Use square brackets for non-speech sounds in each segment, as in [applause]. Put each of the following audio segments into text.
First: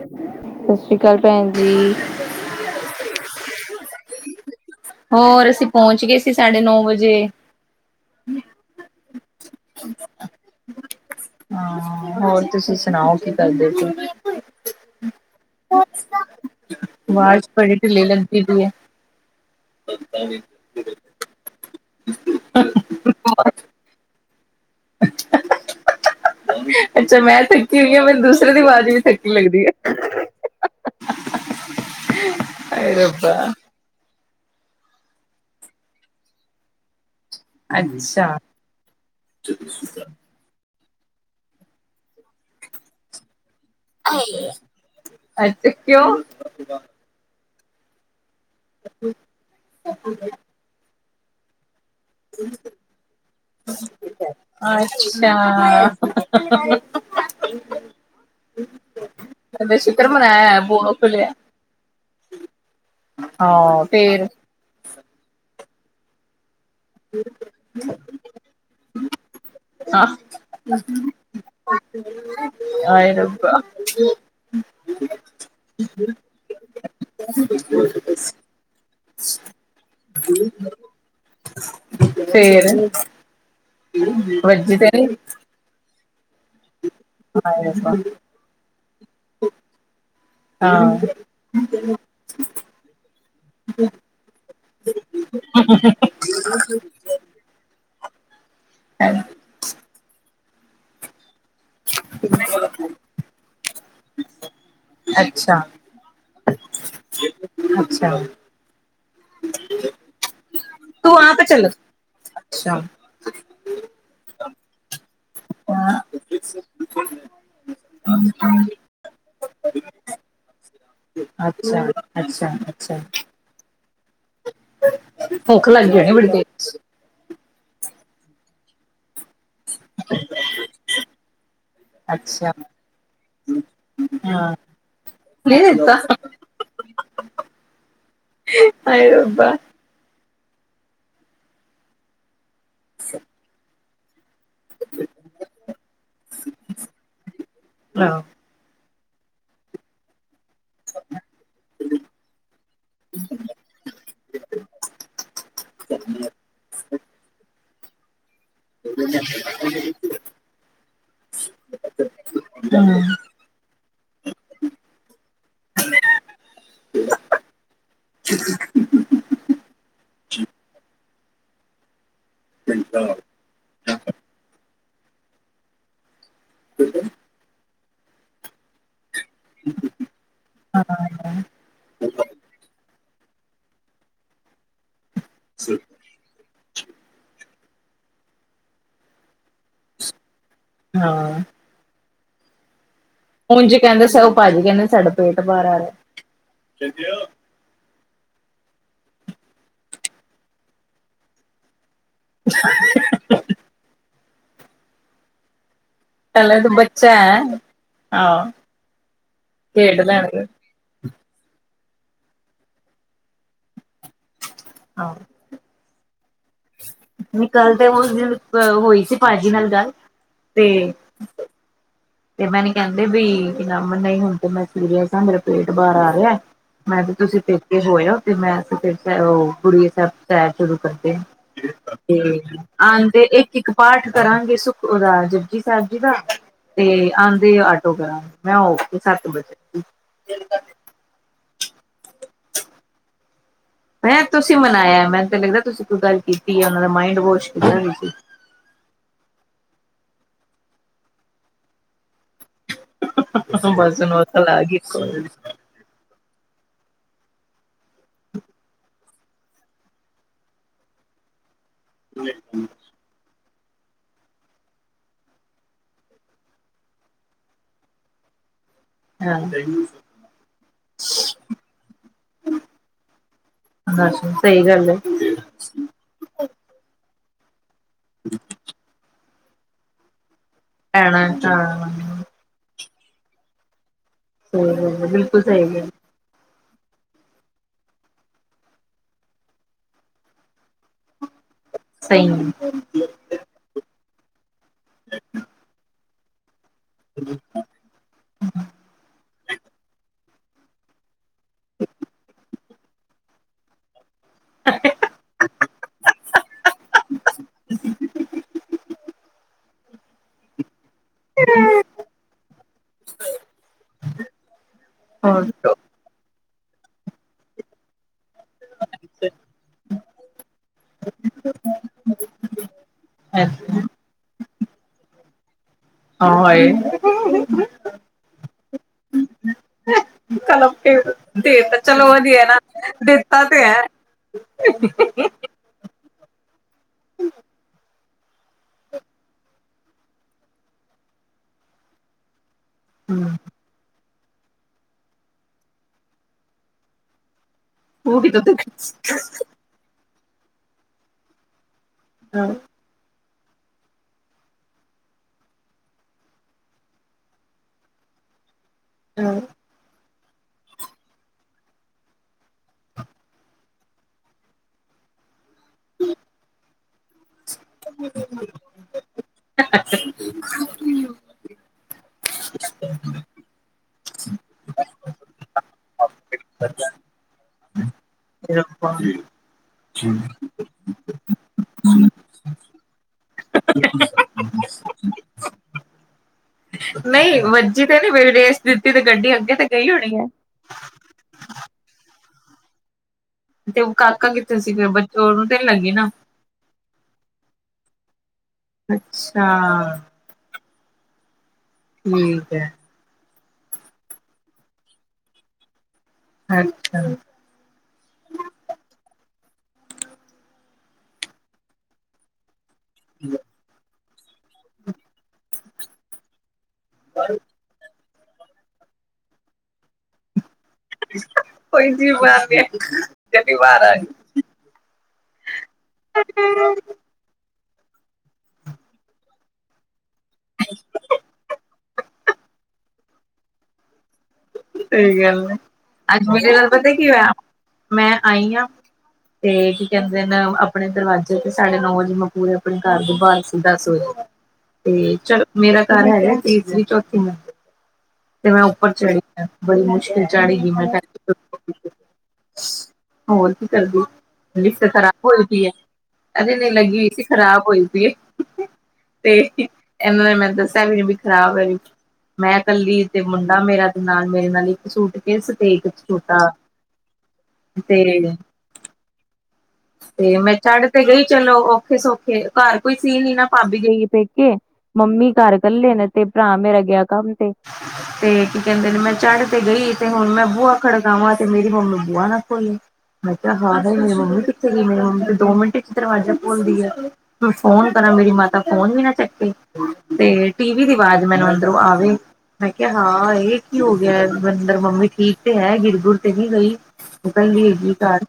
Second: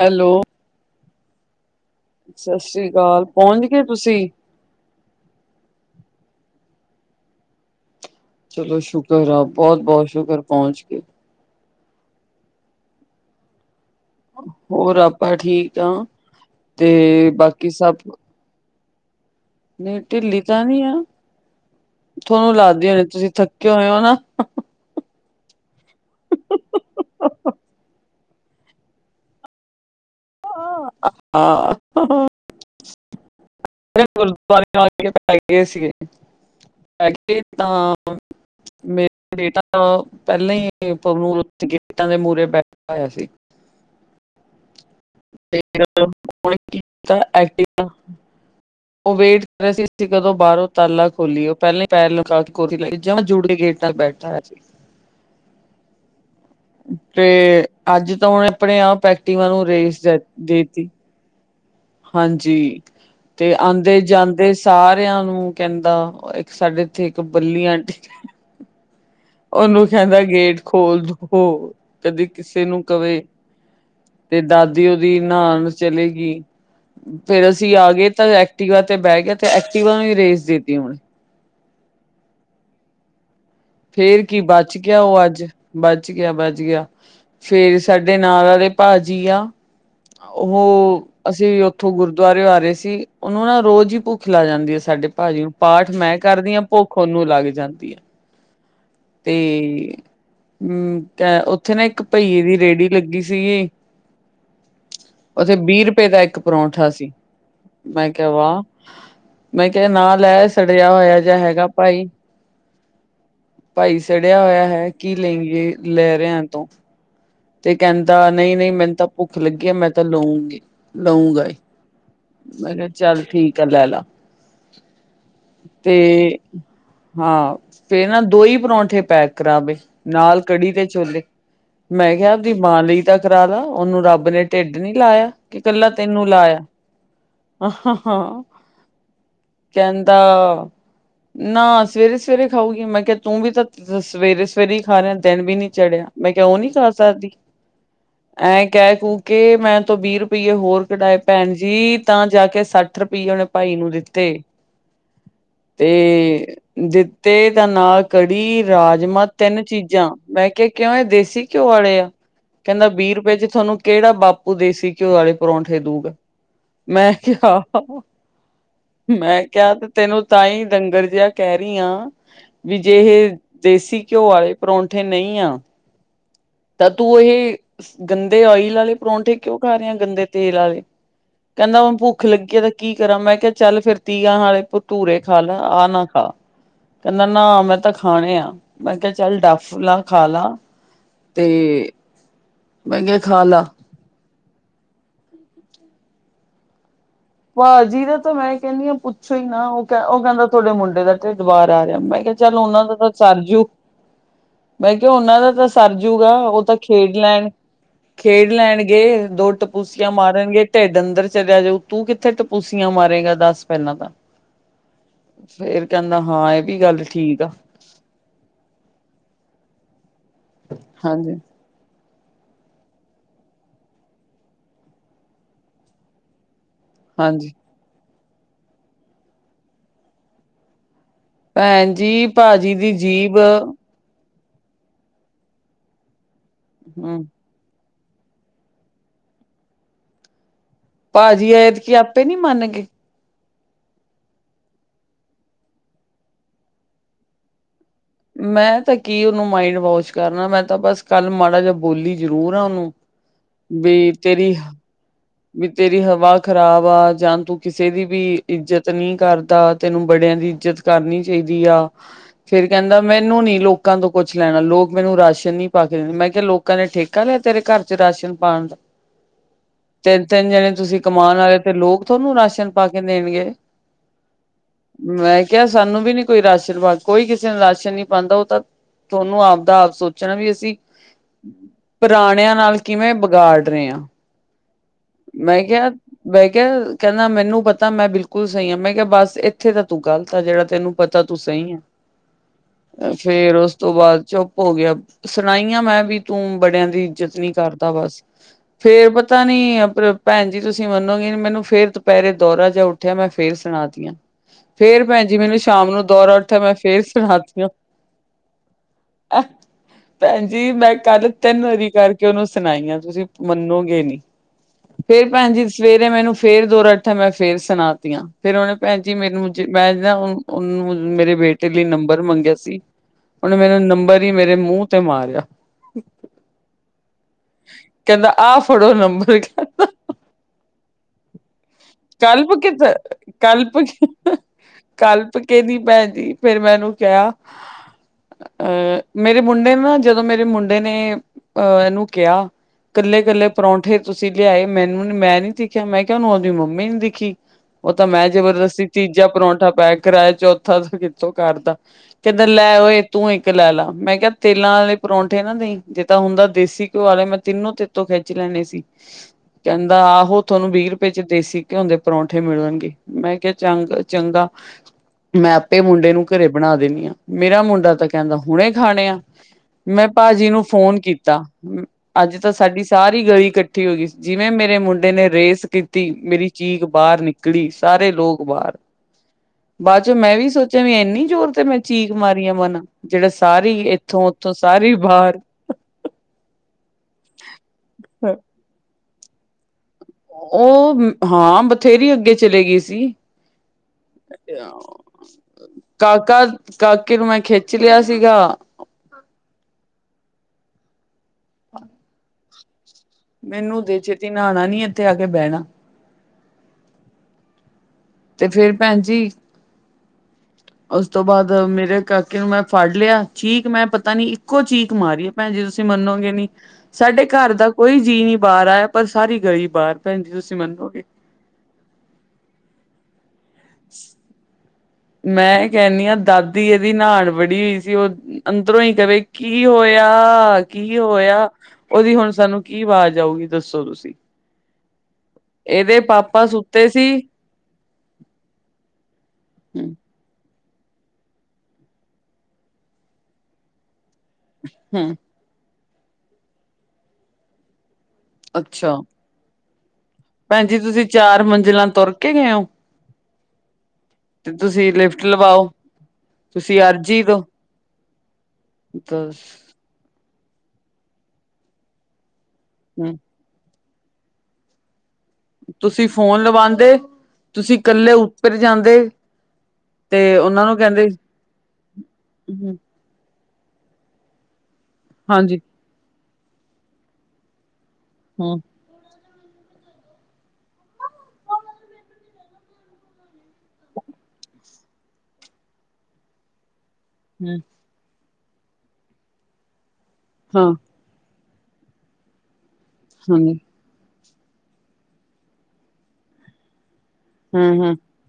Hello ਸਤਿ ਸ੍ਰੀ ਅਕਾਲ ਭੈਣ ਜੀ। ਸਤਿ ਸ੍ਰੀ ਅਕਾਲ, ਪਹੁੰਚ ਗੇ ਤੁਸੀਂ। ਹੋਰ ਅਸੀਂ ਪਹੁੰਚ ਗਏ ਸੀ, ਸਾਢੇ ਨੌ ਵਜੇ। ਚਲੋ ਸ਼ੁਕਰ ਆ, ਬਹੁਤ - ਬਹੁਤ ਸ਼ੁਕਰ ਪਹੁੰਚ ਗਏ। ਹਾਂ, ਹੋਰ ਤੁਸੀਂ ਸੁਣਾਓ ਕੀ ਕਰਦੇ ਸੀ। ਹੋਰ ਆਪਾਂ ਠੀਕ ਆਂ, ਤੇ ਬਾਕੀ ਸਭ। ਕਿਦੀ ਏ। ਨਈ ਢਿੱਲੀ ਤਾਂ ਨਈ ਆ, [unintelligible] ਲਗਦੇ ਹੋਨੇ ਤੁਸੀਂ ਥੱਕੇ ਹੋਏ ਓ ਨਾ। [unintelligible] [inaudible] ਅੱਛਾ ਮੈਂ ਥੱਕੀ ਹੋਈ ਆਂ, ਮੈਨੂੰ ਦੂਸਰੇ ਦੀ ਵਾਜ਼ ਵੀ ਥੱਕੀ ਲੱਗਦੀ ਐ। ਅੰ, ਆ, ਅ ਹਾਏ ਰੱਬਾ, [unintelligible] ਆ ਗਏ ਸੀਗੇ [unintelligible] ਤਾਂ ਅੱਛਾ। ਮੈਂ ਬੇਟਾ [unintelligible] ਪਹਿਲਾਂ ਹੀ ਪਵਨ [unintelligible] ਗੇਟਾਂ ਦੇ ਮੂਹਰੇ ਬੈਠਾ ਹੋਇਆ ਸੀ। ਆਏ, ਤੇ ਅੱਛਾ ਕਿਉਂ। ਉਹਨੇ [unintelligible] ਉਹ ਵੇਟ ਕਰ ਰਿਹਾ ਸੀ ਅਂ ਕਦੋਂ ਬਾਹਰੋਂ ਤਾਲਾ ਖੋਲੀਏ ਪਹਿਲਾਂ ਈ। ਪੈਰ ਲੁਕਾ [unintelligible] ਕੇ [unintelligible] ਜਾਂ ਜੌੜੇ [unintelligible] ਗੇਟ ਨਾਲ ਬੈਠਾ ਸੀ। ਅੱਛਾ। ਤੇ ਅੱਜ ਤਾਂ ਉਹਨੇ ਆਪਣੇ ਆਪ ਐੈਕਟਿਵਾਂ ਨੂੰ ਰੇਸ ਦੇ ਦੇਤੀ। ਖੁਲਿਐ। ਹਾਂਜੀ, ਤੇ ਹਾਂ। ਆਉਂਦੇ ਫੇਰ ਜਾਂਦੇ ਸਾਰਿਆਂ ਨੂੰ ਕਹਿੰਦਾ ਇੱਕ ਸਾਡੇ। ਤੇ ਇੱਕ ਬੱਲੀ ਆਂਟੀ। ਉਹਨੂੰ ਹਾਂ। ਕਹਿੰਦਾ ਗੇਟ ਖੋਲ ਦਓ, ਕਦੀ ਕਿਸੇ ਨੂੰ ਕਵੇ। [inaudible] ਅਂ ਛੀ ਤੇ ਦਾਦੀ ਉਹਦੀ ਨਾਣ ਚਲੀ ਗੀ। ਫੇਰ ਅਸੀਂ ਆ ਗਏ, ਤਾਂ ਐਕਟੀਵਾ ਤੇ ਬਹਿ ਗੇ ਤੇ ਐਕਟੀਵਾ ਨੂੰ ਰੇਸ ਦਿੱਤੀ ਹੁਣ। ਫੇਰ [inaudible] ਫੇਰ ਕੀ, ਵੱਜੀ ਬੱਚ ਤੇ ਗਿਆ ਨੀ? ਓ ਅੱਜ। ਬਚ ਗਿਆ - ਬਚ ਗਿਆ। ਹਾਏ ਫੇਰ ਰੱਬਾ, ਸਾਡੇ ਨਾਲ ਆਲੇ ਭਾਜੀ ਆ। ਹਾਂ, ਓ, ਅਸੀਂ ਓਥੋਂ ਗੁਰ। ਗੁਰਦੁਆਰੇ ਆ ਰਹੇ ਸੀ, ਓਨੂੰ ਨਾ ਰੋਜ਼ ਈ ਭੁੱਖ ਲੱਗ ਜਾਂਦੀ ਏ ਸਾਡੇ ਭਾਜੀ ਨੂੰ, ਪਾਠ ਮੈਂ। ਕਰਦੀ ਆਂ, ਭੁੱਖ ਓਨੂੰ ਲੱਗ ਜਾਂਦੀ ਆਂ। ਤੇ [unintelligible] ਓ- ਓਥੇ ਨਾ ਇੱਕ ਭਈਏ ਦੀ ਰੇਹੜੀ ਲੱਗੀ ਸੀਗੀ। ਓਥੇ ਅੱਛਾ। ਬੀ ਰੁਪਏ ਦਾ ਇੱਕ ਪਰੌਂਠਾ ਸੀ। ਮੈਂ ਕਿਆ ਵਾਹ। ਮੈਂ ਕਿਆ, ਨਾ ਲੈ। ਸੜਿਆ ਤੂੰ ਹੋਇਆ ਜਿਹਾ ਆਪ ਚੱਲ, ਹੈਗਾ ਭਾਈ ਅੱਛਾ ਭਾਈ ਸੜਿਆ ਹੋਇਆ ਹੈ, ਕੀ ਲਈ, ਲੈ ਰਿਆਂ ਏ ਤੂੰ। [inaudible] ਤੇ ਕੈਂਦਾ ਨਈ-ਨਈ ਮੈਨੂੰ ਤਾਂ ਭੁੱਖ ਲੱਗੀ ਐ, ਮੈਂ ਤਾਂ ਲਊਂਗੀ, ਲਊਂਗਾ ਈ। ਚ ਅੱਛ ਮੈਂ ਕਿਆ ਚੱਲ ਠੀਕ ਐ, ਲੈ ਲਾ। ਭੁੱਖ ਤੇ ਲੱਗਦੀ ਆ, ਬੜੀ ਤੇਜ। ਹਾਂ ਫੇਰ ਨਾ, ਦੋ ਈ ਪਰੌਂਠੇ ਪੈਕ ਕਰਾ ਬਈ, ਨਾਲ ਕੜੀ ਤੇ ਛੋਲੇ। ਮੈਂ ਕਿਆ ਆਪਦੀ ਮਾਂ ਲਈ ਤਾਂ ਕਰਾ ਲਾ, ਓਨੂੰ ਰੱਬ ਨੇ ਢਿੱਡ ਨੀ ਲਾਇਆ। ਕਿ ਕੱਲਾ ਤੈਨੂੰ ਲਾਇਆ। ਰੱਬਾ ਕੈਂਦਾ, ਨਾ ਸਵੇਰੇ -ਸਵੇਰੇ ਖਾਊਗੀ, ਮੈਂ ਕਿਆ ਤੂੰ ਵੀ ਤਾਂ ਸਵੇਰੇ- ਫਿਰ ਹੀ ਖਾ ਰਿਹਾ, ਦਿਨ ਵੀ ਨੀ ਚੜਿਆ, ਮੈਂ ਕਿਆ ਓ ਨੀ ਜਾ ਸਕਦੀ। ਹਾਂ ਐਂ ਕੈ ਕੁ ਕੇ, ਮੈਂ ਤੋਂ ਵੀਹ ਰੁਪ- ਰੁਪਈ ਏ ਹੋਰ ਕਢਾਏ ਭੈਣ ਜੀ, ਤਾਂ ਜਾ ਕੇ ਸੱਠ ਰੁਪਈਏ ਓਨੇ ਭਾਈ ਨੂੰ ਦਿੱਤੇ। ਤੇ ਦਿੱਤੇ ਦਾ ਨਾਲ ਕੜੀ, ਰਾਜਮਾਂ ਤਿੰਨ ਚੀਜ਼ਾਂ, ਮੈਂ ਕਿਆ ਕਿਉਂ ਏ ਦੇਸੀ- ਘਿਓ ਵਾਲੇ ਆ, ਕਹਿੰਦਾ ਵੀਹ ਰੁਪਏ' ਚ ਤੁਹਾਨੂੰ ਕਿਹੜਾ ਬਾਪੂ ਦੇਸੀ ਘਿਓ ਵਾਲੇ ਪਰੌਂਠੇ ਦੂਗਾ, ਮੈਂ ਕਿਹਾ। ਮੈਂ ਕਿਹਾ, ਤੇ ਤੈਨੂੰ ਤਾਂ ਹੀ ਡੰਗਰ ਜਿਹਾ ਕਹਿ ਰਹੀ ਹਾਂ। ਵੀ ਜੇ ਇਹ, ਦੇਸੀ ਘਿਓ ਵਾਲੇ ਪਰੌਂਠੇ ਨਹੀਂ ਆ। ਤਾਂ ਤੂੰ ਇਹ ਗੰਦੇ ਓਇਲ ਵਾਲੇ ਪਰੌਂਠੇ ਕਿਉਂ ਖਾ ਰਹੇ ਆ, ਗੰਦੇ ਤੇਲ ਵਾਲੇ, ਕਹਿੰਦਾ ਹੁਣ ਭੁੱਖ ਲੱਗੀ ਹੈ ਤਾਂ ਕੀ ਕਰਾਂ, ਮੈਂ ਕਿਹਾ ਚੱਲ ਤੀਆਂ ਹਾਲੇ ਪੁੱ ਭਠੂਰੇ ਖਾ ਲੈ, ਆਹ ਨਾ ਖਾ, ਕਹਿੰਦਾ ਨਾ ਮੈਂ ਤਾਂ। ਖਾਣੇ ਆ, ਮੈਂ ਕਿਹਾ ਚੱਲ ਡੱਫ ਲੈ, ਖਾ ਲਾ। ਹਾਂ ਤੇ ਮੈਂ ਕੇਹਾ, ਖਾ ਲਾ। ਕੈਂਦੇ ਸਗੋਂ ਭਾਜੀ ਕੈਦੇ, ਸਾਡਾ ਪੇਟ ਬਾਹਰ ਆ ਰਿਆ। ਭਾਜੀ ਦਾ ਤਾਂ ਮੈਂ ਕੈਣੀ ਆਂ ਪੁੱਛੋ ਈ ਨਾ, ਔ ਕੈਂਹਦਾ ਤੁਹਾਡੇ ਮੁੰਡੇ ਦਾ ਢਿੱਡ ਬਾਹਰ ਆ ਰਿਆ, ਮੈਂ ਚੱਲ ਓਨਾਂ ਦਾ ਤਾਂ ਸਰ ਜੂ, ਮੈਂ ਕਿਆ ਓਨਾਂ ਦਾ ਤਾਂ- ਸਰ ਜੂਗਾ, ਪਹਿਲਾਂ ਓ ਤਾਂ ਬੱਚਾ ਖੇਡ ਹੈ ਲੈਣ ਹਾਂ -ਖੇਡ ਲੈਣਗੇ ਦੋ ਖੇਡ ਟਪੂਸੀਆਂ ਲੈਣਗੇ ਮਾਰਨਗੇ। ਢਿੱਡ ਅੰਦਰ ਚਲਾ ਆ ਜਾਊ, ਤੂੰ ਕਿੱਥੇ ਟਪੂਸੀਆਂ ਮਾਰੇਗਾ, ਦੱਸ ਪੈਹਲਾਂ ਤਾਂ [unintelligible] ਫੇਰ ਕੈਂਦਾ, ਹਾਂ ਏ ਵੀ ਗੱਲ ਠੀਕ ਆ। ਨਿਕਲ ਤੇ ਓਸ ਦਿਨ ਹੋਈ ਸੀ ਭਾਜੀ ਨਾਲ ਗੱਲ, ' ਤੇ। ਹਾਂਜੀ, ਤੇ ਮੈਨੂੰ ਕੈਂਹਦੇ ਬਈ, ਨਹੀਂ ਹੁਣ ਤੇ ਮੈਂ ਸੀਰੀਅਸ ਆਂ, ਮੇਰਾ ਪੇਟ ਬਾਹਰ ਆ ਰਿਆ। ਮੈਂ ਤੇ ਤੁਸੀਂ ਹਾਂਜੀ ਪੇਕੇ ਹੋ ਆਓ, ਮੈਂ ਤੇ ਫਿਰ ਓ ਕੁੜੀ ਸਹਿਜ ਪਾਠ ਸ਼ੁਰੂ ਕਰਦੇ ਆਂ। ਭੈਣ ਜੀ ਤੇ ਭਾਜੀ ਦੀ ਆਂਦੇ, ਜੀਭ ਇੱਕ -ਇੱਕ ਪਾਠ ਕਰਾਂਗੇ ਸੁੱਖ ਓਦਾ ਜੱਪਜੀ ਸਾਹਿਬ ਜੀ ਦਾ, ਤੇ ਹੂੰ ਆਂਦੇ ਅਠ ਮੈਂ, ਔ ਕੇ ਸੱਤ ਬਚਨ ਭਾਜੀ ਐਦਕੀ, ਆਪੇ ਨੀ ਮੰਨ ਗਏ। ਮੈ ਤੁਸੀਂ ਮਨਾਇਆ, ਮੈਨੂੰ ਤਾਂ ਲੱਗਦਾ ਤੁਸੀਂ ਕੋਈ ਗੱਲ ਕੀਤੀ ਹੈ, ਉਹ ਦਾ ਮਾਈਡ ਵਾਸ਼ ਕੀਤਾ ਤੁਸੀਂ। ਮੈਂ ਤਾਂ ਕੀ ਉਹਨੂੰ ਮਾਇੰਡ ਵਾਸ਼ ਕਰਨਾ, ਮੈਂ ਤਾਂ ਬਸ ਕੱਲ ਮਾੜਾ ਜਿ ਬੋਲੀ ਜ਼ਰੂਰ ਆ ਉਹਨੂੰ। ਬਸ ਵੀ ਉਹਨੂੰ ਅਕਲ ਤੇਰੀ ਆ ਗਈ। ਵੀ ਤੇਰੀ ਹਵਾ ਖ਼ਰਾਬ ਆ, ਜਾਂ ਤੂੰ ਕਿਸੇ ਦੀ ਵੀ ਇੱਜਤ ਨਹੀਂ ਕਰਦਾ, ਤੈਨੂੰ ਬੜਿਆਂ ਦੀ ਇੱਜਤ ਕਰਨੀ ਚਾਹੀਦੀ ਆ਼। ਹ [unintelligible] ਫੇਰ ਕਹਿੰਦਾ, ਮੈਨੂੰ ਨੀ ਲੋਕਾਂ ਤੋਂ ਕੁੱਛ ਲੈਣਾ, ਲੋਕ ਮੈਨੂੰ ਰਾਸ਼ਨ ਨੀ ਪਾ ਕੇ ਦਿਦੇ, ਮੈਂ ਕਿਹਾ ਲੋਕ ਲੋਕਾਂ ਨੇ ਠੇਕਾ ਲਿਆ, ਤੇਰੇ ਘਰ ਚ ਰਾਸ਼ਨ ਪਾਉਣ ਦਾ। ਹਾਂ ਤਿੰਨ, ਤਿੰਨ ਜਣੇ ਤੁਸੀਂ ਕਮਾਉਣ ਵਾਲੇ ਔ, ਤੇ ਲੋਕ ਤੁਹਾਨੂੰ ਰਾਸ਼ਨ ਪਾ ਕੇ ਦੇਣਗੇ। ਬਸ ਸਹੀ ਗੱਲ ਏ। ਮੈਂ ਕਿਹਾ ਸਾਨੂੰ ਵੀ ਨੀ ਕੋਈ ਰਾਸ਼ਨ ਪਾ, ਕੋਈ ਕਿਸੇ ਨੂੰ ਰਾਸ਼ਨ ਨੀ ਪਾਉਂਦਾ, ਉਹ ਤਾਂ ਤੁਹਾਨੂੰ ਆਪਦਾ ਆਪ ਸੋਚਣਾ, ਵੀ ਅਸੀਂ। ਭੈਣਾਂ ਸਹੀ ਪੁਰਾਣਿਆਂ ਨਾਲ ਕਿਵੇਂ ਬਗਾੜ ਰਹੇ ਆ। ਹ ਬਿਲਕੁਲ ਸਹੀ ਹੈ। ਮੈਂ ਕਿਹਾ ਕਹਿੰਦਾ ਮੈਨੂੰ ਪਤਾ ਮੈਂ ਬਿਲਕੁਲ ਸਹੀ ਆਾਂ ਮੈਂ ਕਿਹਾ ਬਸ ਇੱਥੇ ਤਾਂ ਤੂੰ ਗ਼ਲਤ ਆ ਜਿਹੜਾ ਤੈਨੂੰ ਪਤਾ ਤੂੰ ਸਹੀ ਹੈ। ਸਹੀ। ਫੇਰ ਉਸ ਤੋਂ ਬਾਅਦ ਚੁੱਪ ਹੋ ਗਿਆ ਸੁਣਾਈ ਆ ਮੈਂ ਵੀ ਤੂੰ ਬੜਿਆਂ ਦੀ ਇੱਜਤ ਨੀ ਕਰ ਬਸ ਫੇਰ ਪਤਾ ਨੀ। ਭੈਣ ਜੀ ਤੁਸੀਂ ਮੰਨੋਗੇ ਨੀ ਮੈਨੂੰ ਫੇਰ ਦੁਪਹਿਰੇ ਦੌਰਾ ਜਾ ਉੱਠਿਆ ਮੈਂ ਫੇਰ ਸੁਣਾ ਤੀਆਂ। ਫੇਰ ਭੈਣ ਜੀ ਮੈਨੂੰ ਸ਼ਾਮ ਨੂੰ ਦੌਰਾ ਉਠਿਆ ਮੈਂ ਫੇਰ ਸੁਣਾਦੀਆ। ਭੈਣ ਜੀ ਮੈਂ ਕੱਲ ਤਿੰਨ ਵਾਰੀ ਕਰਕੇ ਕਿ ਉਹਨੂੰ ਸੁਣਾਈਆਂ ਤੁਸੀਂ ਮੰਨੋਗੇ ਨੀ। ਫੇਰ ਭੈਣ ਜੀ ਸਵੇਰੇ ਮੈਨੂੰ ਫੇਰ ਦੋਰਾ ਉਠਿਆ ਮੈਂ ਫੇਰ ਸੁਣਾਤੀਆ। ਫੇਿਰ ਉਹਨੇ ਭੈਣ ਜੀ ਮੇ ਮੈਂ ਨਾ ਉਹਨੂੰ ਮੇਰੇ ਬੇਟੇ ਲਈ ਨੰਬਰ ਮੰਗਿਆ ਸੀ। ਉਹਨੇ ਮੇਰਾ ਹਾਏ ਨੰਬਰ ਹੀ ਮੇਰੇ ਮੂੰਹ ਤੇ ਮਾਰਿਆ। ਕਹਿੰਦਾ ਆਹ ਫੜੋ ਨ? [unintelligible] ਚਲੋ ਵਧੀਆ ਕਲਪ ਨਾ ਕਿੱਥੇ ਦਿੱਤਾ ਤੇ ਐ। ਕਿੰਹਦੀ ਭੈਣ ਜੀ ਫੇਿਰ ਮੈਂਨੂੰ ਕਿਹਾ। ਅਹ ਮੇਰੇ ਮੁੰਡੇ ਨੇ ਨਾ ਜਦੋਂ ਮੇਰੇ ਮੁੰਡੇ ਨੇ ਅਹ ਇਹਨੂੰ ਕਿਹਾ। ਇਕੱਲੇ ਇਕੱਲੇ ਪਰੌਂਠੇ ਤੁਸੀਂ ਲਿਆਏ ਮੈਨੂੰ ਮੈਂ ਨੀ ਦਿਖਿਆ ਮੈਂ ਕਿਹਾ ਉਹਨੂੰ ਉਹਦੀ ਮੰਮੀ। ਨੀ ਦਿਖੀ ਉਹ ਤਾਂ ਮੈਂ ਜਬਰਦਸਤੀ ਤੀਜਾ ਪਰੌਂਠਾ ਪੈਕ ਕਰਾਏਆ ਚੌਥਾ ਦਾ ਕਿੱਥੋਂ ਘਰ ਦਾ ਕਹਿੰਦਾ ਲੈ ਓਏ। ਤੂੰ ਇੱਕ ਲੈ ਲਾ ਮੈਂ ਕਿਹਾ ਤੇਲਾਂ ਵਾਲੇ ਪਰੌਂਠੇ ਨਾ ਦੇਈ ਜੇ ਤਾਂ ਹੁੰਦਾ ਦੇਸੀ ਘਿਓ ਵਾਲੇ ਮੈਂ ਤਿੰਨੋ ਤੋਂ ਖਿੱਚ ਲੈਣੇ ਸੀ। ਹਮ ਕਹਿੰਦਾ ਆਹੋ ਤੁਹਾਨੂੰ ਵੀਹ ਰੁਪਏ ਚ ਦੇਸੀ ਘਿਓ ਦੇ ਪਰੌਂਠੇ ਮਿਲਣਗੇ ਮੈਂ ਕਿਹਾ ਚੰਗਾ ਚੰਗਾ। ਮੈਂ ਆਪੇ ਮੁੰਡੇ ਨੂੰ ਘਰੇ ਬਣਾ ਦਿੰਦੀ ਹਾਂ ਮੇਰਾ ਮੁੰਡਾ ਤਾਂ ਕਹਿੰਦਾ ਹੁਣੇ ਖਾਣੇ ਆ ਮੈਂ ਭਾਜੀ ਨੂੰ ਫੋਨ ਕੀਤਾ। ਅੱਜ ਤਾਂ ਸਾਡੀ ਸਾਰੀ ਗਲੀ ਇਕੱਠੀ ਹੋ ਗਈ ਜਿਵੇਂ ਮੇਰੇ ਮੁੰਡੇ ਨੇ ਰੇਸ ਕੀਤੀ ਮੇਰੀ ਚੀਕ ਬਾਹਰ ਨਿਕਲ ਗਲੀ ਸਾਰੇ ਲੋਕ ਬਾਹਰ ਬਾਅਦ ਚੋਂ ਮੈਂ ਵੀ ਸੋਚਿਆ ਵੀ ਇੰਨੀ ਜ਼ੋਰ ਤੇ ਮੈਂ ਚੀਕ ਮਾਰੀਆਂ ਮਨਾ ਜਿਹੜਾ ਸਾਰੀ ਇੱਥੋਂ ਉੱਥੋਂ ਸਾਰੀ ਬਾਹਰ ਨਹੀਂ ਵੱਜੀ ਤੇ ਨੀ ਬੇਈ ਰੇਸ ਦਿੱਤੀ ਤੇ ਗੱਡੀ ਅੱਗੇ ਤੇ ਗਈ ਹੋਣੀਏ। ਉਹ ਹਾਂ ਬਥੇਰੀ ਅੱਗੇ ਚਲੇ ਗਈ ਸੀ। ਤੇ ਉਹ ਕਾਕਾ ਕਿੱਥੇ ਸੀ ਫਿਰ ਬੱਚ ਉਹਨੂੰ ਤੇ ਨੀ ਲੱਗੀ ਨਾ ਕਾਕਾ। ਕਾਕੇ ਨੂੰ ਮੈਂ ਖਿੱਚ ਲਿਆ ਸੀਗਾ। ਅੱਛਾ। ਠੀਕ ਹੈ। ਮੈਨੂੰ ਦੇ ਛੇਤੀ ਨਹਾਉਣਾ ਨੀ ਇੱਥੇ ਆ ਕੇ ਬਹਿਣਾ। ਅੱਛਾ। ਤੇ ਫੇਿਰ ਭੈਣ ਜੀ ਉਸ ਤੋਂ ਬਾਅਦ ਮੇਰੇ ਨੂੰ ਮੈਂ ਫੜ ਲਿਆ ਚੀਕ ਮੈਂ ਪਤਾ ਨੀ ਇੱਕੋ ਚੀਕ ਮਾਰੀ ਭੈਣ ਜੇ ਤੁਸੀਂ ਮੰਨੋਗੇ ਨੀ। ਸਾਡੇ ਘਰ ਦਾ ਕੋਈ ਜੀਅ ਨਹੀਂ ਬਾਹਰ ਆਇਆ ਪਰ ਸਾਰੀ ਗਲੀ ਬਾਹਰ ਭੈਣ ਜੀ ਤੁਸੀਂ ਮੰਨੋਗੇ ਨੀ। ਕੋਈ ਚੀ ਬਾਰ ਨਹੀਂ ਜਨੀ ਵਾਰ ਆਈ। [unintelligible] ਮੈਂ ਕਹਦੀ ਹਾਂ ਦਾਦੀ ਇਹਦੀ ਨਹਾਣ ਬੜੀ ਹੋਈ ਸੀ ਉਹ ਅੰਦਰੋਂ ਹੀ ਕਵੇ ਕੀ ਹੋਇਆ ਕੀ ਹੋਇਆ ਉਹਦੀ ਹੁਣ ਸਾਨੂੰ ਕੀ ਆਵਾਜ਼ ਆਊਗੀ ਦੱਸੋ ਤੁਸੀਂ। [inaudible] ਸਹੀ ਗੱਲ ਇਹਦੇ ਅੱਜ ਪਾਪਾ ਮਰੇ ਨਾਲ ਸੁੱਤੇ ਪਤਾ ਕੀ ਸੀ ਹੋਇਆ?। ਮੈਂ ਆਈ ਹਾਂ ਤੇ ਕੀ ਹੂੰ ਕਹਿੰਦੇ ਦਿਨ ਆਪਣੇ ਦਰਵਾਜ਼ੇ ਤੇ ਸਾਡੇ ਨੌ ਵਜੇ ਮੈਂ ਪੂਰੇ ਆਪਣੇ ਘਰ ਤੋਂ ਬਾਹਰ ਸੀ ਦਸ ਵਜੇ। ਹੂੰ ਤੇ ਚਲੋ ਮੇਰਾ ਘਰ ਹੈਗਾ ਤੀਸਰੀ ਚੌਥੀ ਮੰਜ਼ਿਲ ਤੇ। ਤੇ ਮੈਂ ਉੱਪਰ ਅੱਛਾ ਚੜੀ ਆ, ਬੜੀ ਮੁਸ਼ਕਿਲ ਚੜ ਈ ਭੈਣ ਗਈ ਜੀ ਮੈਂ। ਤੁਸੀਂ ਚਾਰ ਮੰਜ਼ਿਲਾਂ ਤੁਰ ਕੇ ਗਏ ਹੋ ਹੋਰ ਕੀ ਕਰਦੀ, ਫਰਿਜ਼ ਤੇ ਤੁਸੀਂ ਖਰਾਬ ਲਿਫਟ ਹੋਈ ਪਈ ਲਵਾਓ ਐ। ਕਦੇ ਨਹੀਂ ਤੁਸੀਂ ਲੱਗੀ ਹੋਈ ਅਰਜੀ ਸੀ, ਦੋ ਖ਼ਰਾਬ ਹੋਈ ਪਈ ਏ। ਦੱਸ। ਇਹਨਾਂ ਨੇ ਮੈਨੂੰ ਦੱਸਿਆ ਵੀ ਨਹੀਂ ਵੀ ਖਰਾਬ ਐ ਵਿਚ, ਮੈਂ ਕੱਲੀ ਹੂੰ ਤੇ ਮੁੰਡਾ ਮੇਰਾ ਨਾਲ ਮੇਰੇ ਨਾਲ ਇੱਕ ਸੂਟ ਤੁਸੀਂ ਫੋਨ ਲਵਾਂਦੇ, ਤੁਸੀਂ ਕੱਲੇ ਤੇ ਉੱਪਰ ਜਾਂਦੇ। ਤੇ ਮੈਂ ਉਹਨਾਂ ਨੂੰ ਚੜ ਤੇ ਕਹਿੰਦੇ ਗਈ ਚਲੋ ਔਖੇ ਸੌਖੇ, ਘਰ ਹੂੰ ਕੋਈ ਸੀ ਨੀ ਨਾ ਭਾਬੀ ਗਈ ਪੇਕੇ, ਮੰਮੀ ਘਰ ਹਾਂਜੀ ਕੱਲੇ ਨੇ। ਤੇ ਭਰਾ ਮੇਰਾ ਗਿਆ ਕੰਮ ਤੇ, ਤੇ ਕੀ ਹੂੰ ਕਹਿੰਦੇ ਨੇ ਮੈਂ ਚੜ੍ਹ ਤੇ ਗਈ। ਤੇ ਹੁਣ ਮੈਂ ਬੂਆ ਖੜਕਾਵਾਂ, ਤੇ ਮੇਰੀ ਮੰਮੀ ਨੂੰ ਬੂਆ ਨਾ ਖੋਲੇ, ਮੈਂ ਕਿਹਾ ਖਾਦਾ ਮੇਰੀ ਮੰਮੀ ਕਿਥੇ ਮੇਰੀ ਮੰਮੀ ਤਾਂ ਦੋ ਮਿੰਟ ਚ ਦਰਵਾਜ਼ਾ ਖੋਲਦੀ ਐ, ਹੂੰ ਫੋਨ ਮੇਰੀ ਮਾਤਾ ਫੋਨ ਵੀ ਨਾ ਚੱਕੇ, ਤੇ ਹਾਂ ਟੀਵੀ ਦੀ ਆਵਾਜ਼ ਮੈਨੂੰ ਅੰਦਰੋਂ ਆਵੇ। ਮੈਂ ਕਿਹਾ ਹਾਂ ਇਹ ਹਾਂਜੀ ਕੀ ਹੋ ਗਿਆ, ਅੰਦਰ ਮੰਮੀ ਠੀਕ ਤੇ ਹੈ ਗਿਰ ਗੁਰ ਤੇ ਨਈ ਗਈ। ਹੂੰ ਦਲਵੀਰ ਹੂੰ ਵੀ ਘਰ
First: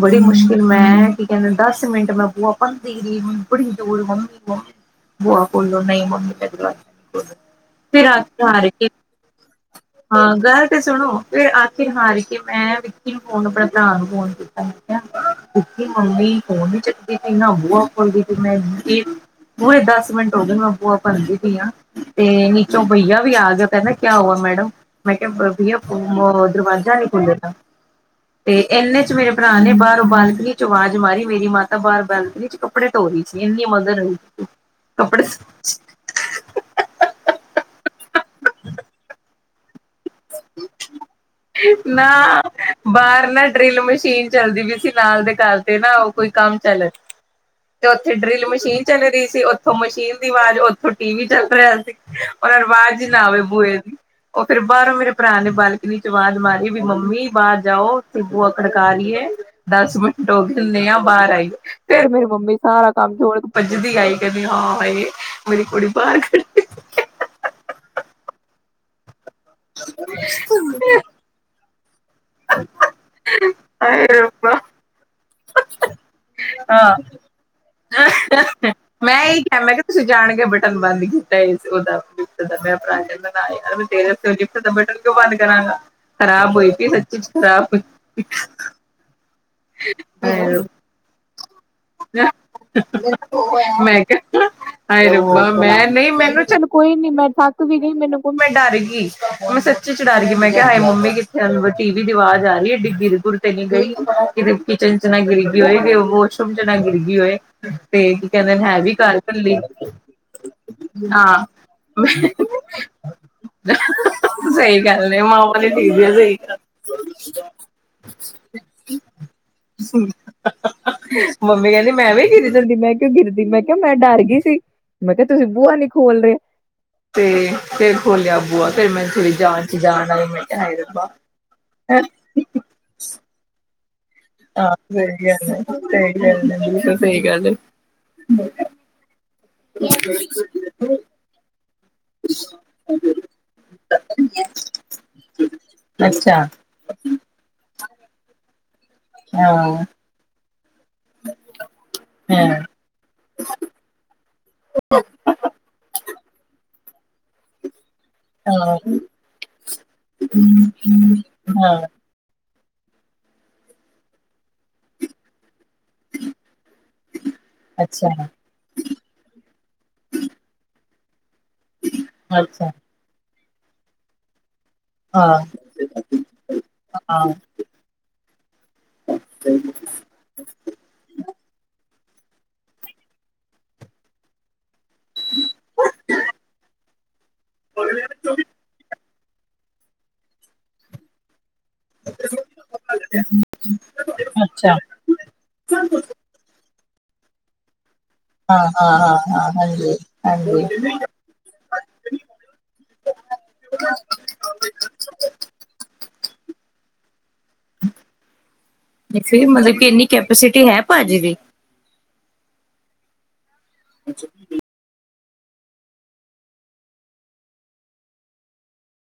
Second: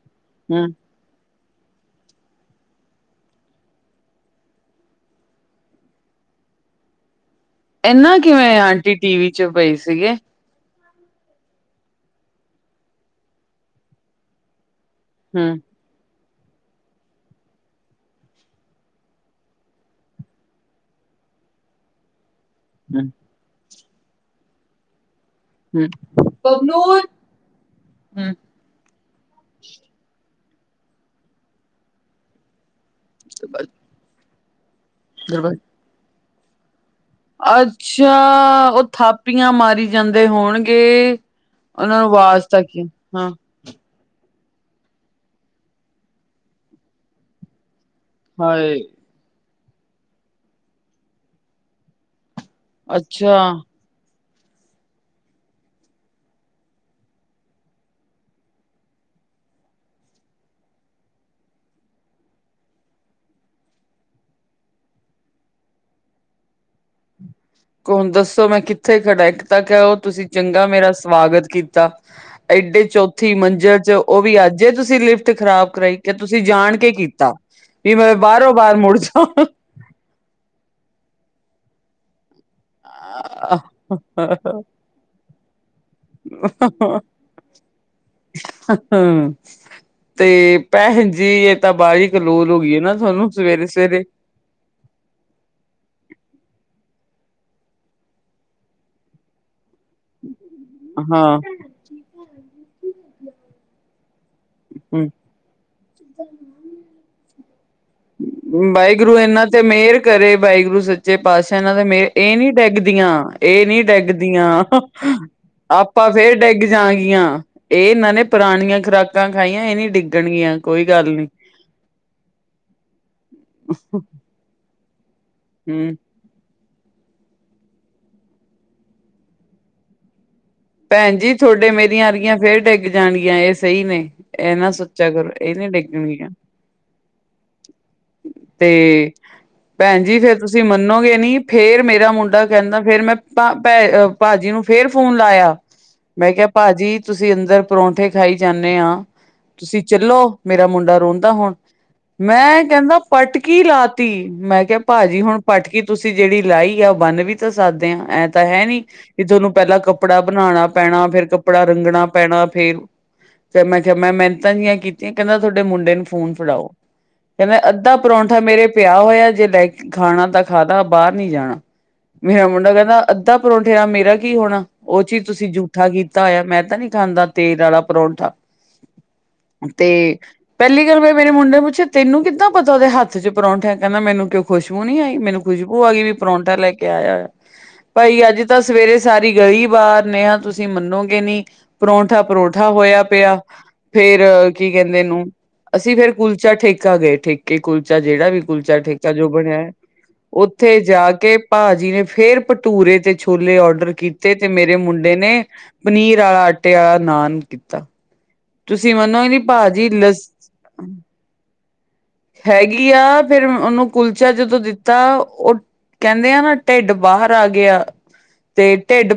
ਬੜੀ ਮੁਸ਼ਕਿ ਹੂੰ ਮੈਂ ਕੀ ਕਹਿੰਦੇ ਦਸ ਮਿੰਟ ਮੈਂ ਬੂਆ ਪੱਟੀ ਗਈ, ਹੂੰ ਬੜੀ ਜ਼ੋਰ ਬੁਆ ਖੋਲੋ ਨਹੀਂ ਮੰਮੀ ਤੇ [inaudible] ਫਿਰ ਇਨਾ ਥੱਕ ਕਿਵੇਂ ਹਾਰ ਕੇ, ਆਂਟੀ ਟੀ ਵੀ ਚ ਪਈ ਸੀਗੇ ਹਾਂ ਘਰ ਤੇ ਸੁਣੋ ਫਿਰ ਅੱਕ ਹਾਰ ਕੇ ਮੈਂ ਵਿੱਕੀ ਨੂੰ ਫੋਨ, ਆਪਣੇ ਭਰਾ ਨੂੰ ਫੋਨ ਕੀਤਾ ਕਿਹਾ ਹੂੰ ਕਿ ਮੰਮੀ ਫੋਨ ਨੀ ਚੱਕਦੀ ਪਈ ਨਾ, ਬੋਲਦੀ ਸੀ ਮੈਂ ਪੂਰੇ ਦਸ ਮਿੰਟ ਹੋਗੇ ਨੇ, ਮੈਂ ਬੂਆ ਭੰਨ ਦੀ ਪਈ ਆਂ ਤੇ ਚੋਂ ਹੂੰ ਭਈਆ ਵੀ ਆ ਗਿਆ ਕਹਿੰਦਾ ਕਿਆ ਹੂਆ ਮੈਡਮ, ਮੈਂ ਕਿਹਾ ਭਈਆ ਹੂੰ ਦਰਵਾਜ਼ਾ ਬਬਲੂਨ ਨੀ ਖੁੱਲਦਾ, ਹੂੰ ਤੇ ਇਨੇ ਚ ਮੇਰੇ ਭਰਾ ਨੇ ਬਾਹਰੋਂ ਬਾਹ ਬਨੀ ਚੋਂ ਆਵਾਜ਼ ਮਾਰੀ, ਮੇਰੀ ਮਾਤਾ ਬਾਹਰ ਬਾਲਕਨੀ ਚ ਕੱਪੜੇ ਧੋ ਰਹੀ ਸੀ, ਨੀ ਮਦਰ ਕੱਪੜੇ ਸ ਦਰਬਾਰ ਅੱਛਾ, ਉਹ ਥਾਪੀਆਂ ਮਾਰੀ ਜਾਂਦੇ ਹੋਣਗੇ, ਉਹਨਾਂ ਨੂੰ ਅਵਾਜ਼ ਤਾਂ ਕੀ, ਹਾਂ। ਡਰਿੱਲ ਮਸ਼ੀਨ ਚੱਲਦੀ ਪਈ ਸੀ, ਨਾਲ ਦੇ ਘਰ ਤੇ ਨਾ ਉਹ ਕੋਈ ਕੰਮ ਚੱਲ ਰੇ ਤੇ ਉੱਥੇ ਡਰਿਲ ਹਾਏ ਮਸ਼ੀਨ ਚੱਲ ਰਹੀ ਸੀ, ਓਥੋਂ ਮਸ਼ੀਨ ਦੀ ਆਵਾਜ਼, ਓਥੋਂ ਟੀ ਵੀ ਚੱਲ ਰਿਹਾ ਸੀ। ਉਹ ਫਿਰ ਵਾਜ਼ ਹੀ ਨਾ ਅੱਛਾ ਆਵੇ ਬੂਹੇ ਦੀ, ਉਹ ਫੇਰ ਬਾਹਰੋਂ ਮੇਰੇ ਭਰਾ ਨੇ ਬਾਲਕਨੀ ਚੋ ਆਵਾਜ਼ ਮਾਰੀ, ਵੀ ਮੰਮੀ ਬਾਹਰ ਜਾਓ ਤੇ ਬੂਆ ਖੜਕਾ ਰਹੀ ਏ। ਦਸ ਮਿੰਟ ਹੋਗੇ, ਨੇਆ ਬਾਹਰ ਆਈ। ਫੇਰ ਮੇਰੀ ਮੰਮੀ ਸਾਰਾ ਕੰਮ ਜੋ ਛੋੜ ਕੇ ਭੱਜਦੀ ਆਈ, ਕਹਿੰਦੀ ਹਾਂ ਇਹ ਮੇਰੀ ਕੁੜੀ ਬਾਹਰ ਖੜ੍ਹੀ। ਹੁਣ ਦੱਸੋ ਮੈਂ ਕਿੱਥੇ ਖੜਾ, ਇੱਕ ਤਾਂ ਕਹਿਓ ਤੁਸੀਂ ਚੰਗਾ ਮੇਰਾ ਸਵਾਗਤ ਕੀਤਾ। ਏਡੇ ਚੌਥੀ ਮੰਜ਼ਿਲ ਚ, ਹਾਏ ਉਹ ਵੀ ਰੱਬਾ ਅੱਜ ਏ ਤੁਸੀਂ ਲਿਫਟ ਖ਼ਰਾਬ ਕਰਾਈ। ਕਿ ਤੁਸੀਂ ਜਾਣ ਕੇ ਹਾਂ ਕੀਤਾ, ਵੀ ਮੈਂ ਬਾਹਰੋਂ ਬਾਹਰ ਮੁੜ ਮੈਂ ਇਹ ਜਾਂਵਾ। ਕਿਹਾ ਮੈਂ ਕਿਹਾ ਤੁਸੀਂ ਜਾਣ ਕੇ ਬਟਨ ਬੰਦ ਕੀਤਾ ਏ ਉਹਦਾ। ਛੋਟਾ ਮੇਰਾ ਭਰਾ ਕਹਿੰਦਾ ਨਾ ਜੀ ਨਾ, ਮੈਂ ਤੇਰੇ ਉੱਤੇ ਲਿਫਟ ਦਾ ਬਟਨ ਕਿਉਂ ਬੰਦ ਕਰਾਂਗਾ। ਖ਼ਰਾਬ ਹੋਈ ਪਈ ਐ, ਸੱਚੀ ਚ ਖਰਾਬ ਹੋਈ। ਹੂੰ, ਹਾਏ ਤੇ ਭੈਣਜੀ ਤਾਂ ਬਾਹਲੀ ਰੱਬਾ, ਕਲੋਲ ਹੋ ਗਈ ਹੈ ਨਾ ਥੋਨੂੰ ਸਵੇਰੇ-ਸਵੇਰੇ। [unintelligible] ਹਾਏ ਰੱਬਾ, ਮੈਂ ਨਹੀਂ ਮੈਨੂੰ ਚੱਲ ਕੋਈ ਨੀ ਮੈਂ ਥੱਕ ਵੀ ਗਈ ਮੈਨੂੰ ਕੋਈ ਨੀ, ਮੈਂ ਡਰ ਗੀ, ਮੈਂ ਸੱਚੀ ਚ ਡਰ ਗਈ, ਮੈਂ ਕਿਹਾ ਹਾਏ ਮੰਮੀ ਹਾਂ ਕਿਥੇ ਐ, ਟੀ ਵੀ ਦੀ ਆਵਾਜ਼ ਆ ਰਹੀ ਐ, ਕਿਤੇ ਗਿਰ ਗੁਰ ਤੇ ਨੀ ਗਈ। ਕਿਤੇ ਕਿਚਨ ਚ ਹੂੰ ਨਾ ਗਿਰ ਗਈ ਹੋਈ, ਵੀ ਉਹ ਵੋ ਕਹਿੰਦੇ ਨੇ ਹੈ ਵੀ ਵਾਹਿਗੁਰੂ ਘਰ ਇਹਨਾਂ ਕੱਲੀ ਤੇ ਮਿਹਰ ਕਰੇ, ਵਾਹਿਗੁਰੂ ਸੱਚੇ ਹਾਂ ਪਾਤਸ਼ਾ ਇਹਨਾਂ ਤੇ ਮੇਹਰ, ਮੈਂ ਇਹ ਨੀ ਡਿਗਦੀਆਂ-ਇਹ ਨੀ ਡਿਗਦੀਆਂ। ਸਹੀ ਗੱਲ ਹੈ ਮਾਂ ਵਾਲੀ ਠੀਕ ਹੈ ਆਪਾਂ ਫੇਰ ਸਹੀ ਗੱਲ ਡਿੱਗ ਜਾਗੀਆਂ, ਇਹਨਾਂ ਨੇ ਪੁਰਾਣੀਆਂ ਖੁਰਾ ਖੁਰਾਕਾਂ ਖਾਈਆਂ, ਇਹ ਨੀ ਡਿੱਗਣਗੀਆਂ ਕੋਈ ਗੱਲ ਨੀ। ਮੰਮੀ ਕਹਿੰਦੀ ਮੈਂ ਵੀ ਗਿਰ ਜਾਂਦੀ ਮੈਂ ਕਿਉਂ ਗਿਰਦੀ, ਮੈਂ ਕਿਹਾ ਮੈਂ ਡਰ ਗਈ ਸੀ। ਮੈਂ ਕਿਹਾ ਤੁਸੀਂ ਬੂਹਾ ਨੀ ਹੂੰ, ਖੋਲ ਰਹੇ? ਤੇ ਫੇਰ ਖੋਲਿਆ ਬੂਆ ਫਿਰ ਮੈ ਜਾਣ ਚ ਜਾਣ ਆਈ ਮੈਂ ਕਿਹਾ ਹਾਏ ਰੱਬਾ ਭੈਣ ਜੀ ਤੁਹਾਡੇ ਮੇਰੀਆਂ ਅਰਗੀਆਂ ਫੇਰ ਡਿੱਗ ਜਾਣਗੀਆਂ ਇਹ ਸਹੀ ਨੇ। ਇਹ ਨਾ ਆਹ ਸੋਚਿਆ ਕਰੋ ਸਰੀ ਸ ਇਹ ਨੀ ਡਿੱਗਣਗੀਆਂ। [unintelligible] ਆ ਸਹੀ ਗਲ ਏ। ਤੇ ਭੈਣ ਜੀ ਫੇਰ ਤੁਸੀਂ ਮੰਨੋਗੇ ਨੀ ਫੇਰ ਮੇਰਾ ਮੁੰਡਾ ਕਹਿੰਦਾ ਫੇਰ ਮੈਂ ਭ ਭੈ ਭਾਜੀ ਨੂੰ ਫੇਰ ਫੋਨ ਲਾਇਆ। ਮੈਂ ਅੱਛਾ ਕਿਹਾ ਭਾਜੀ, ਤੁਸੀਂ ਅੰਦਰ ਪਰੌਂਠੇ ਖਾਈ ਜਾਂਦੇ ਆ ਤੁਸੀਂ ਹਾਂ ਚੱਲੋ ਮੇਰਾ ਮੁੰਡਾ ਰੋਂਦਾ ਹੁਣ ਹਾਂ ਮੈਂ ਕਹਿੰਦਾ ਪਟਕੀ ਲਾਤੀ। ਮੈਂ ਕਿਹਾ ਭਾਜੀ ਹੁਣ ਪਟਕੀ ਤੁਸੀਂ ਜਿਹੜੀ ਲਾਈ ਆ ਉਹ ਬੰਨ ਵੀ ਤਾਂ ਸਕ਼ਦੇ ਆ ਐਂ ਤਾਂ ਹੈ ਨੀ ਕਿ ਤੁਹਾਨੂੰ ਪਹਿਲਾਂ ਕੱਪੜਾ ਬਣਾਉਣਾ ਪੈਣਾ ਫੇਰ ਕੱਪੜਾ ਹਾਂ ਰੰਗਣਾ ਪੈਣਾ ਫੇਰ ਫੇ ਮੈਂ ਕਿਹਾ ਮੈਂ ਮਿਹਨਤਾਂ ਜਿਆਂ ਕੀਤੀਆਂ ਕਹਿੰਦਾ ਤੁਹਾਡੇ ਮੁੰਡੇ ਨੂੰ ਫੋਨ ਫੜਾਓ ਕੇਂਦਾ ਅੱਧਾ ਅੱਛਾ ਪਰੌਂਠਾ ਮੇਰੇ ਪਿਆ ਹੋਇਆ ਜੇ ਲੈ ਕ਼ ਖਾਣਾ ਤਾਂ ਖਾਦਾ ਬਾਹਰ ਨੀ ਜਾਣਾ ਮੇਰਾ ਅੱਛਾ ਮੁੰਡਾ ਕਹਿੰਦਾ ਅੱਧਾ ਪਰੌਂਠੇ ਨਾਲ ਮੇਰਾ ਕੀ ਹੋਣਾ? ਉਹ ਚੀਜ਼ ਹਾਂ ਤੁਸੀਂ ਜੂਠਾ ਕੀਤਾ ਹੋਇਆ ਮੈਂ ਤਾਂ ਨਹੀਂ ਖਾਂਦਾ ਹਾਂ ਤੇਲ ਵਾਲਾ ਪਰੌਂਠਾ। ਤੇ ਪਹਿਲੀ ਗੱਲ ਮੈਂ ਮੇਰੇ ਮੁੰਡੇ ਨੂ ਪੁੱਛਿਆ ਤੈਨੂੰ ਕਿੱਦਾਂ ਪਤਾ ਉਹਦੇ ਹੱਥ ਚ ਪਰੌਂਠਾ ਏ ਕਹਿੰਦਾ ਮੈਨੂੰ ਕਿਉਂ ਖੁਸ਼ਬੂ ਨੀ ਆਈ ਮੈਨੂੰ ਖੁਸ਼ਬੂ ਆ ਗਈ ਵੀ ਪਰੌਂਠਾ ਲੈ ਕੇ ਆਇਆ ਹੋਇਆ ਭਾਈ ਅੱਜ ਤਾਂ ਸਵੇਰੇ ਸਾਰੀ ਗਈ ਵਾਰ ਨੇਹਾ ਤੁਸੀਂ ਮੰਨੋਗੇ ਨੀ। ਪਰੌਂਠਾ, ਪਰੌਂਠਾ ਹੋਇਆ ਪਿਆ ਫੇਰ ਕੀ ਅੱਛਾ ਕਹਿੰਦੇ ਨੂੰ ਅਸੀਂ ਫੇਰ ਕੁਲਚਾ ਠੇਕਾ ਗਏ ਠੇਕੇ ਕੁਲਚਾ ਜਿਹੜਾ ਵੀ ਹਾਂ ਕੁਲਚਾ ਹਾਂ ਠੇਕਾ ਜੋ ਹਾਂ ਹਾਂ ਬਣਿਆ ਹੈ। ਹਾਂਜੀ ਉੱਥੇ ਹਾਂਜੀ ਜਾ ਕੇ ਭਾਜੀ ਨੇ ਫੇਰ ਭਟੂਰੇ ਤੇ ਛੋਲੇ ਔਡਰ ਕੀਤੇ ਤੇ ਮੇਰੇ ਮੁੰਡੇ ਨੇ ਪਨੀਰ ਆਲਾ, ਆਟੇ ਆਲਾ ਨਾਨ ਕੀਤਾ। ਤੁਸੀਂ ਮੰਨੋਗੇ ਨੀ ਮਤਲਬ ਭਾਜੀ ਕਿ ਇੰਨੀ ਲ ਕੈਪੈਸਿਟੀ ਹੈ ਭਾਜੀ ਦੀ ਹੈਗੀ ਆ ਫੇਰ ਉਨੂੰ ਕੁਲਚਾ ਜਦੋਂ ਦਿੱਤ ਤਾਂ ਉਹ ਕਹਿੰਦੇ ਆ ਨਾ ਢਿੱਡ ਬਾਹਰ ਆ ਗਿਆ ਤੇ ਢਿੱਡ